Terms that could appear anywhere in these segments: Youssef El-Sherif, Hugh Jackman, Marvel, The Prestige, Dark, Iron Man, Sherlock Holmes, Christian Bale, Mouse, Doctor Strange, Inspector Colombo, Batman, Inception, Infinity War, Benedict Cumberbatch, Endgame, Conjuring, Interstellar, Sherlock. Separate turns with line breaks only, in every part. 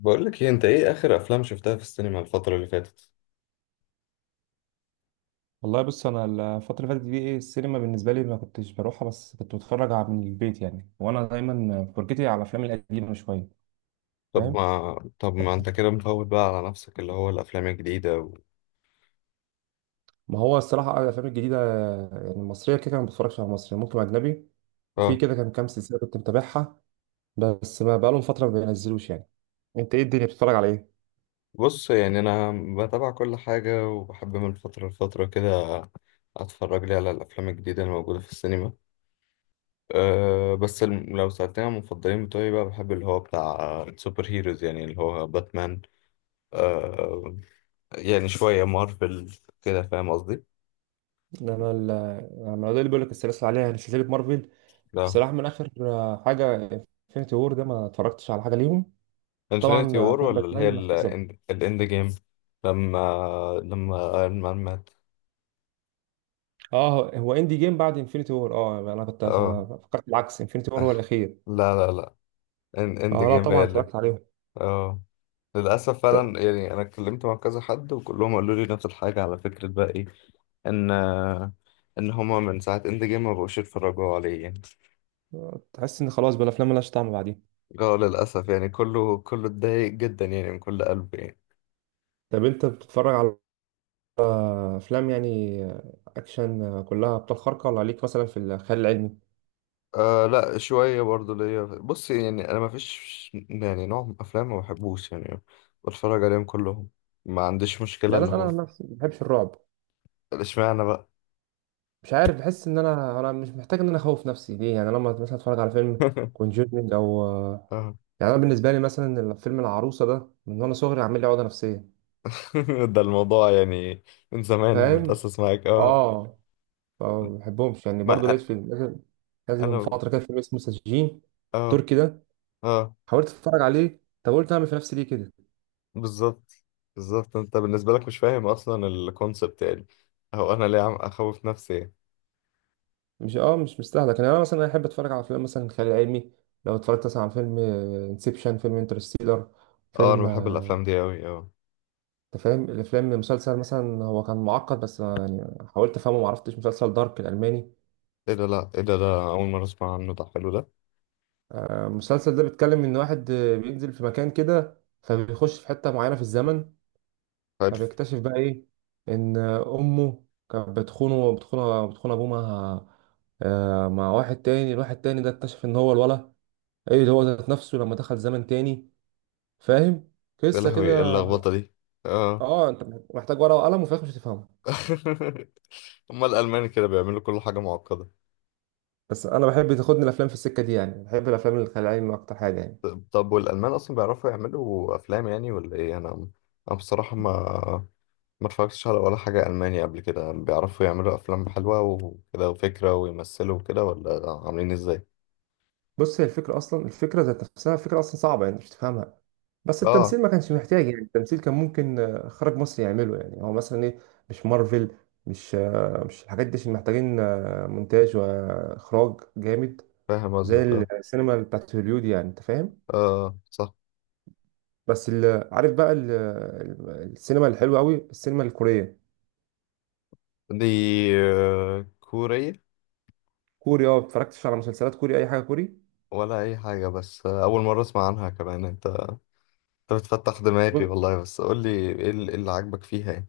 بقول لك ايه؟ انت ايه اخر افلام شفتها في السينما الفتره اللي فاتت؟
والله بص، انا الفتره اللي فاتت دي ايه؟ السينما بالنسبه لي ما كنتش بروحها، بس كنت بتفرج على من البيت يعني، وانا دايما فرجتي على الافلام القديمه شويه.
طب
فاهم.
ما طب
ف-
ما انت كده مفوت بقى على نفسك اللي هو الافلام الجديده و...
ما هو الصراحه الافلام الجديده يعني المصريه كده كده ما بتفرجش على مصري، ممكن اجنبي. وفي
اه
كده كان كام سلسله كنت متابعها، بس ما بقالهم فتره ما بينزلوش يعني. انت ايه الدنيا، بتتفرج على ايه؟
بص يعني انا بتابع كل حاجه، وبحب من فتره لفتره كده اتفرج لي على الافلام الجديده الموجوده في السينما. أه بس لو سألتني عن المفضلين بتوعي بقى، بحب اللي هو بتاع سوبر هيروز، يعني اللي هو باتمان. أه يعني شويه مارفل كده، فاهم قصدي؟
انا ال- انا ده اللي بيقول لك السلاسل عليها، يعني سلسله مارفل.
لا،
الصراحه من اخر حاجه انفينيتي وور ده ما اتفرجتش على حاجه ليهم. طبعا
انفينيتي وور
افلام
ولا اللي هي
باتمان محفظه.
الاند جيم؟ لما لما ايرون مان مات.
اه، هو اندي جيم بعد انفينيتي وور. اه يعني انا كنت
اه،
أنا فكرت العكس، انفينيتي وور هو الاخير.
لا لا لا، اند
اه لا
جيم هي
طبعا
اللي.
اتفرجت عليهم.
اه، للأسف
ت-
فعلا يعني. أنا اتكلمت مع كذا حد وكلهم قالوا لي نفس الحاجة، على فكرة بقى، إيه إن إن هما من ساعة إند جيم ما بقوش يتفرجوا عليه يعني.
تحس ان خلاص بقى الافلام ملهاش طعم بعدين.
اه للأسف يعني، كله كله اتضايق جدا يعني، من كل قلب يعني.
طب انت بتتفرج على افلام يعني اكشن كلها ابطال خارقه، ولا ليك مثلا في الخيال العلمي؟
آه لا، شوية برضو ليا. بص يعني، أنا مفيش يعني نوع من أفلام ما بحبوش يعني، بتفرج عليهم كلهم، ما عنديش مشكلة.
يعني
اللي
انا
هو
عن نفسي ما بحبش الرعب.
اشمعنى بقى؟
مش عارف، بحس ان انا مش محتاج ان انا اخوف نفسي ليه يعني. انا لما مثلا اتفرج على فيلم كونجورنج او
اه.
يعني انا بالنسبه لي مثلا فيلم العروسه ده، من وانا صغري عامل لي عقده نفسيه.
ده الموضوع يعني، من زمان
فاهم.
متأسس معاك، اه.
اه. فما بحبهمش يعني.
ما
برضه لقيت
أ-
فيلم لازم من
أنا،
فترة كده، فيلم اسمه سجين
اه،
تركي ده،
اه،
حاولت اتفرج عليه. طب قلت اعمل في نفسي ليه كده؟
بالظبط، بالظبط. أنت بالنسبة لك مش فاهم أصلا الكونسبت يعني، هو أنا ليه عم أخوف نفسي يعني.
مش مستاهله. كان انا مثلا احب اتفرج على افلام مثلا خيال علمي، لو اتفرجت مثلا على فيلم انسبشن، فيلم انترستيلر،
اه، أنا
فيلم
بحب الأفلام دي أوي، اه.
انت فاهم الافلام. مسلسل مثلا هو كان معقد بس، يعني حاولت افهمه ما عرفتش، مسلسل دارك الالماني.
إيه ده؟ لأ إيه ده؟ ده أول مرة أسمع عنه، ده حلو ده.
المسلسل ده بيتكلم ان واحد بينزل في مكان كده، فبيخش في حته معينه في الزمن،
حلو.
فبيكتشف بقى ايه؟ ان امه كانت بتخونه بتخون ابوه مع مع واحد تاني. الواحد تاني ده اكتشف ان هو ايه اللي هو ذات نفسه لما دخل زمن تاني. فاهم؟
يا
قصه
لهوي، ايه
كده.
اللخبطة دي؟ اه.
اه انت محتاج ورقه وقلم، وفي الآخر مش هتفهمها.
هما الألمان كده بيعملوا كل حاجة معقدة.
بس انا بحب تاخدني الافلام في السكه دي يعني، بحب الافلام الخيال العلمي اكتر حاجه يعني.
طب، طب والألمان أصلا بيعرفوا يعملوا أفلام يعني ولا إيه؟ أنا بصراحة ما اتفرجتش على ولا حاجة ألماني قبل كده. بيعرفوا يعملوا أفلام حلوة وكده وفكرة ويمثلوا وكده ولا عاملين إزاي؟
بص، هي الفكره اصلا، الفكره ذات نفسها، الفكره اصلا صعبه يعني مش تفهمها، بس
اه،
التمثيل ما كانش محتاج. يعني التمثيل كان ممكن خرج مصر يعمله يعني، هو مثلا ايه؟ مش مارفل، مش الحاجات دي، عشان محتاجين مونتاج واخراج جامد
فاهم
زي
قصدك، اه.
السينما بتاعت هوليود يعني، انت فاهم.
اه صح.
بس عارف بقى السينما الحلوه قوي السينما الكوريه.
دي آه، كورية؟
كوري. اه اتفرجتش على مسلسلات كوري اي حاجه كوري؟
ولا أي حاجة، بس آه، أول مرة أسمع عنها كمان. أنت، أنت بتفتح دماغي والله، بس قول لي إيه اللي، إيه اللي عاجبك فيها يعني؟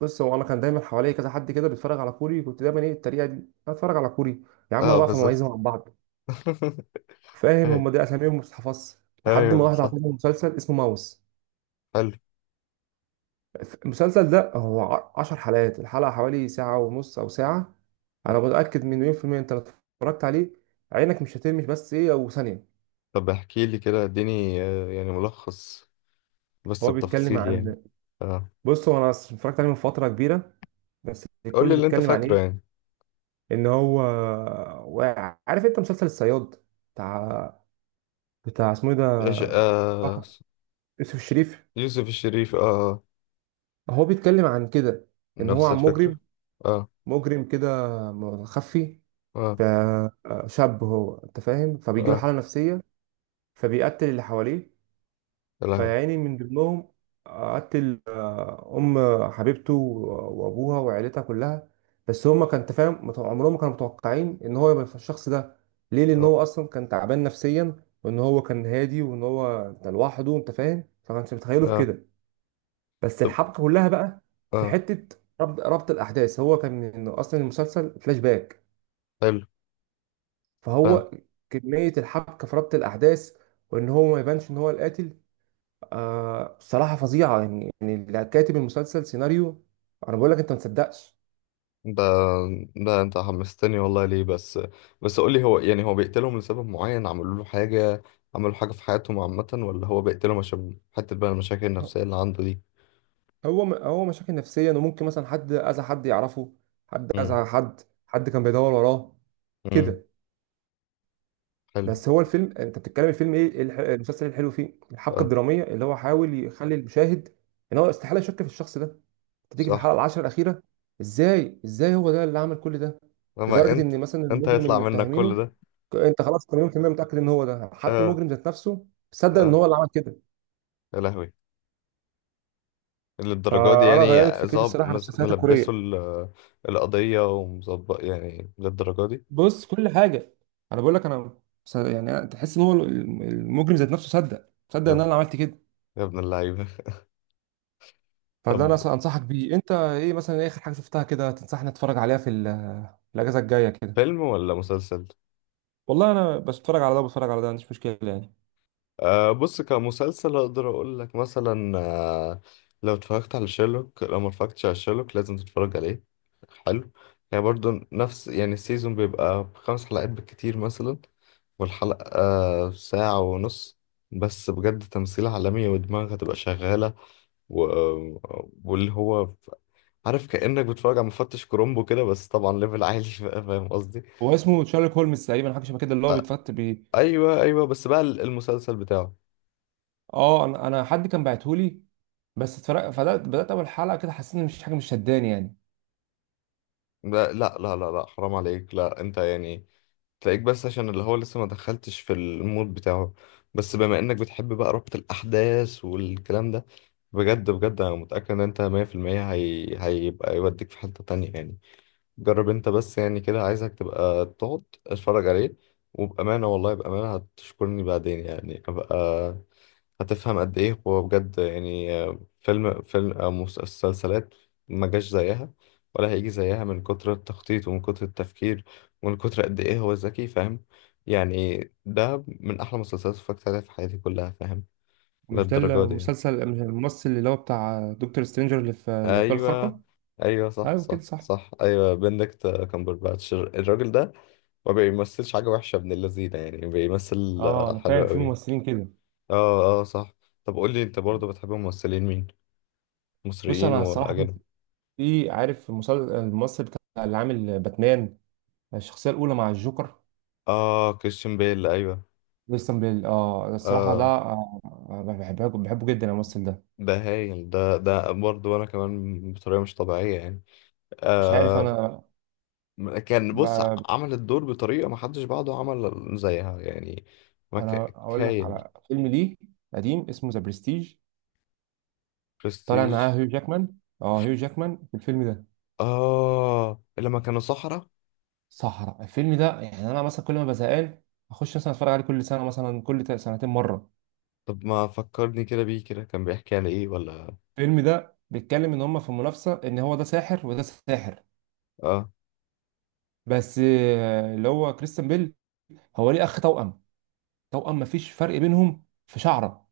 بص هو انا كان دايما حواليا كذا حد كده بيتفرج على كوري، كنت دايما ايه الطريقه دي اتفرج على كوري، يا عم انا
اه
بقى في
بالظبط.
مميزه مع بعض. فاهم، هم دي اساميهم ما بتتحفظش. لحد ما
ايوه
واحد
صح.
عطاني مسلسل اسمه ماوس.
حلو.
المسلسل ده هو 10 حلقات، الحلقة حوالي ساعة ونص أو ساعة. أنا متأكد من 1,000,000%، أنت لو اتفرجت عليه عينك مش هترمش، بس إيه أو ثانية.
طب احكي لي كده، اديني آه، يعني ملخص بس
هو بيتكلم
بتفاصيل يعني.
عن،
اه،
بص، هو أنا اتفرجت عليه من فترة كبيرة، بس
قول لي
كله
اللي انت
بيتكلم عن
فاكره
إيه؟
يعني.
إن هو واقع. عارف أنت مسلسل الصياد بتاع اسمه إيه
ايش
ده؟
آه،
آه، يوسف الشريف.
يوسف الشريف، اه آه،
هو بيتكلم عن كده، إن هو
نفس
عن مجرم،
الفكرة. اه،
مجرم كده مخفي،
اه،
فشاب هو انت فاهم، فبيجيله
اه،
حالة نفسية فبيقتل اللي حواليه.
يا لهوي،
فيعني من ضمنهم قتل ام حبيبته وابوها وعيلتها كلها. بس هما كان انت فاهم، عمرهم ما كانوا متوقعين ان هو يبقى الشخص ده. ليه؟ لان
اه،
هو اصلا كان تعبان نفسيا، وان هو كان هادي، وان هو كان لوحده، انت فاهم، فما كانش متخيله في
اه،
كده. بس
طب،
الحبكة كلها بقى في
اه،
حتة ربط الاحداث، هو كان إنه اصلا المسلسل فلاش باك،
حلو، فاهم.
فهو كمية الحبكة في ربط الأحداث، وإن هو ما يبانش إن هو القاتل. بصراحة فظيعة يعني اللي كاتب المسلسل سيناريو أنا بقول لك أنت ما تصدقش.
ده، ده انت حمستني والله، ليه بس؟ بس قول لي، هو يعني هو بيقتلهم لسبب معين، عملوا له حاجة، عملوا حاجة في حياتهم عامة، ولا هو بيقتلهم عشان حتة بقى المشاكل النفسية اللي عنده دي؟
هو مشاكل نفسية، إنه ممكن مثلا حد أذى حد يعرفه، حد
امم،
أذى حد كان بيدور وراه
امم،
كده.
حلو.
بس هو الفيلم أنت بتتكلم، الفيلم إيه المسلسل الحلو فيه الحبكة
اه
الدرامية اللي هو حاول يخلي المشاهد إن هو استحالة يشك في الشخص ده. تيجي في
صح.
الحلقه العشرة الاخيره، ازاي ازاي هو ده اللي عمل كل ده؟
اما
لدرجه
انت،
ان مثلا
انت
المجرم اللي
هيطلع منك كل
متهمينه
ده؟
انت خلاص 80% متاكد ان هو ده، حتى
اه،
المجرم ذات نفسه صدق ان
اه،
هو اللي عمل كده.
يا لهوي، للدرجة دي
فانا
يعني؟
غيرت فكرتي
ظاب
الصراحه عن
مز-
المسلسلات
ملبسه
الكوريه.
ال- القضية ومظبط يعني للدرجة دي؟
بص كل حاجه انا بقول لك، انا س- يعني أنا- تحس ان هو المجرم ذات نفسه صدق
يا
ان
اب-
انا عملت كده.
يا ابن اللعيبة.
فده
طب
انا أصلاً انصحك بيه. انت ايه مثلا، إيه اخر حاجه شفتها كده تنصحني اتفرج عليها في الاجازه الجايه كده؟
فيلم ولا مسلسل؟
والله انا بس بتفرج على ده وبتفرج على ده، ما عنديش مشكله يعني.
أه بص، كمسلسل اقدر اقول لك مثلا، أه لو اتفرجت على شيرلوك، لو ما اتفرجتش على شيرلوك لازم تتفرج عليه. حلو يعني، برضو نفس يعني، السيزون بيبقى بخمس حلقات بالكتير مثلا، والحلقة أه ساعة ونص. بس بجد تمثيل عالمي، ودماغك هتبقى شغالة، و... واللي هو ف- عارف، كأنك بتتفرج على مفتش كرومبو كده، بس طبعا ليفل عالي. بقى فاهم قصدي؟
هو اسمه شارلوك هولمز تقريبا حاجه شبه كده، اللي هو بيتفت بيه.
ايوه، ايوه، بس بقى المسلسل بتاعه.
اه انا حد كان بعتهولي، بس اتفرق، فبدات اول حلقه كده حسيت ان مفيش حاجه، مش شداني يعني.
لا لا لا لا لا، حرام عليك، لا انت يعني تلاقيك بس عشان اللي هو لسه ما دخلتش في المود بتاعه. بس بما انك بتحب بقى ربط الاحداث والكلام ده، بجد بجد انا متأكد ان انت 100% هي... هيبقى يوديك في حتة تانية يعني. جرب انت بس يعني كده، عايزك تبقى تقعد اتفرج عليه، وبأمانة والله بأمانة هتشكرني بعدين يعني. ابقى هتفهم قد ايه هو بجد يعني، آه، فيلم او مسلسلات ما جاش زيها، ولا هيجي زيها، من كتر التخطيط ومن كتر التفكير ومن كتر قد ايه هو ذكي، فاهم يعني؟ ده من احلى مسلسلات اتفرجت عليها في حياتي كلها، فاهم؟
مش ده
للدرجه دي يعني.
المسلسل، مش الممثل اللي هو بتاع دكتور سترينجر اللي في الابطال
ايوه،
الخارقه؟
ايوه صح
ايوه كده
صح
صح.
صح، ايوه بندكت كامبرباتش الراجل ده. ما بيمثلش حاجه وحشه ابن اللذينه يعني، بيمثل
اه
آه،
انا
حلو
فاهم، في
قوي.
ممثلين كده.
اه، اه صح. طب قول لي انت برضه بتحب ممثلين مين؟
بص
مصريين
انا الصراحه في،
واجانب.
عارف الممثل بتاع اللي عامل باتمان الشخصيه الاولى مع الجوكر؟
اه، كريستيان بيل، ايوه.
كريستيان بيل. اه الصراحه ده
اه،
بحبه بحبه جدا الممثل ده.
ده هايل، ده ده برضه انا كمان بطريقه مش طبيعيه يعني.
مش عارف
آه
انا.
بص، عمل الدور بطريقه ما حدش بعده عمل زيها يعني، ما ك-
اقول لك
هايل.
على فيلم ليه قديم اسمه ذا برستيج، طالع معاه
برستيج،
هيو جاكمان. اه هيو جاكمان في الفيلم ده.
اه، لما كانوا صحراء.
صحراء. الفيلم ده يعني انا مثلا كل ما بزهقان اخش مثلا اتفرج عليه، كل سنه مثلا كل سنتين مره.
طب ما فكرني كده بيه، كده كان بيحكي عن ايه ولا؟
الفيلم ده بيتكلم ان هم في منافسه، ان هو ده ساحر وده ساحر،
اه،
بس اللي هو كريستيان بيل هو ليه اخ توأم، توأم مفيش فرق بينهم في شعره،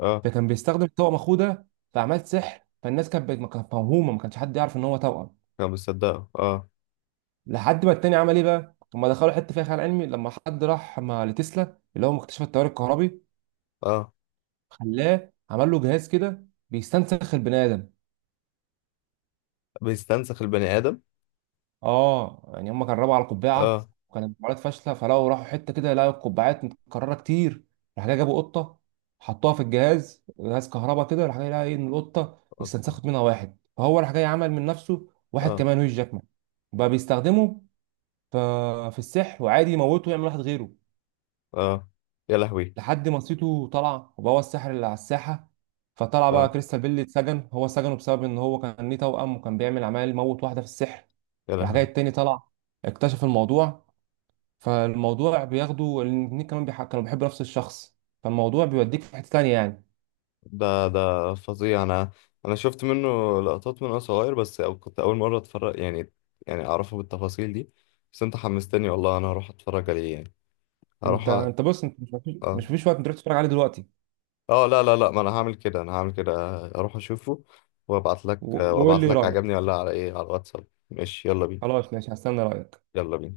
اه،
فكان بيستخدم توأم اخوه ده في اعمال سحر، فالناس كانت ما كانت موهومه، ما كانش حد يعرف ان هو توأم.
كان بيصدقه، اه.
لحد ما التاني عمل ايه بقى؟ هما دخلوا حته فيها خيال علمي، لما حد راح مع لتسلا اللي هو مكتشف التيار الكهربي،
اه،
خلاه عمل له جهاز كده بيستنسخ البني ادم.
بيستنسخ البني ادم.
اه يعني هما جربوا على
اه،
قبعه وكانت محاولات فاشله، فلو راحوا حته كده لقوا القبعات متكرره كتير. راح جاي جابوا قطه، حطوها في الجهاز، جهاز كهرباء كده، راح جاي لقى ايه؟ ان القطه
اه،
استنسخت منها واحد. فهو راح جاي عمل من نفسه واحد
اه،
كمان، هو جاكمان، بقى بيستخدمه ف- في السحر، وعادي يموته ويعمل واحد غيره.
آه. يا لهوي،
لحد ما سيتو طلع وبقى هو الساحر اللي على الساحه، فطلع بقى
اه،
كريستال بيل اتسجن، هو سجنه بسبب ان هو كان ليه توأم وكان بيعمل عمال موت واحده في السحر.
يا
راح جاي
لهوي.
التاني طلع اكتشف الموضوع، فالموضوع بياخده الاتنين كمان كانوا بيحبوا نفس الشخص، فالموضوع بيوديك في حته تانيه يعني.
ده ده فظيع. انا، انا شفت منه لقطات من وانا صغير بس، أو كنت اول مره اتفرج يعني، يعني اعرفه بالتفاصيل دي. بس انت حمستني والله، انا هروح اتفرج عليه يعني،
انت
هروح
بص انت، مش
اه،
مفيش وقت، انت تروح تتفرج عليه دلوقتي.
اه لا لا لا، ما انا هعمل كده، انا هعمل كده، اروح اشوفه، وابعت لك
وقول
وابعت
لي
لك
رايك.
عجبني ولا لا، على ايه، على الواتساب، ماشي، يلا بينا،
خلاص ماشي هستنى رايك.
يلا بينا.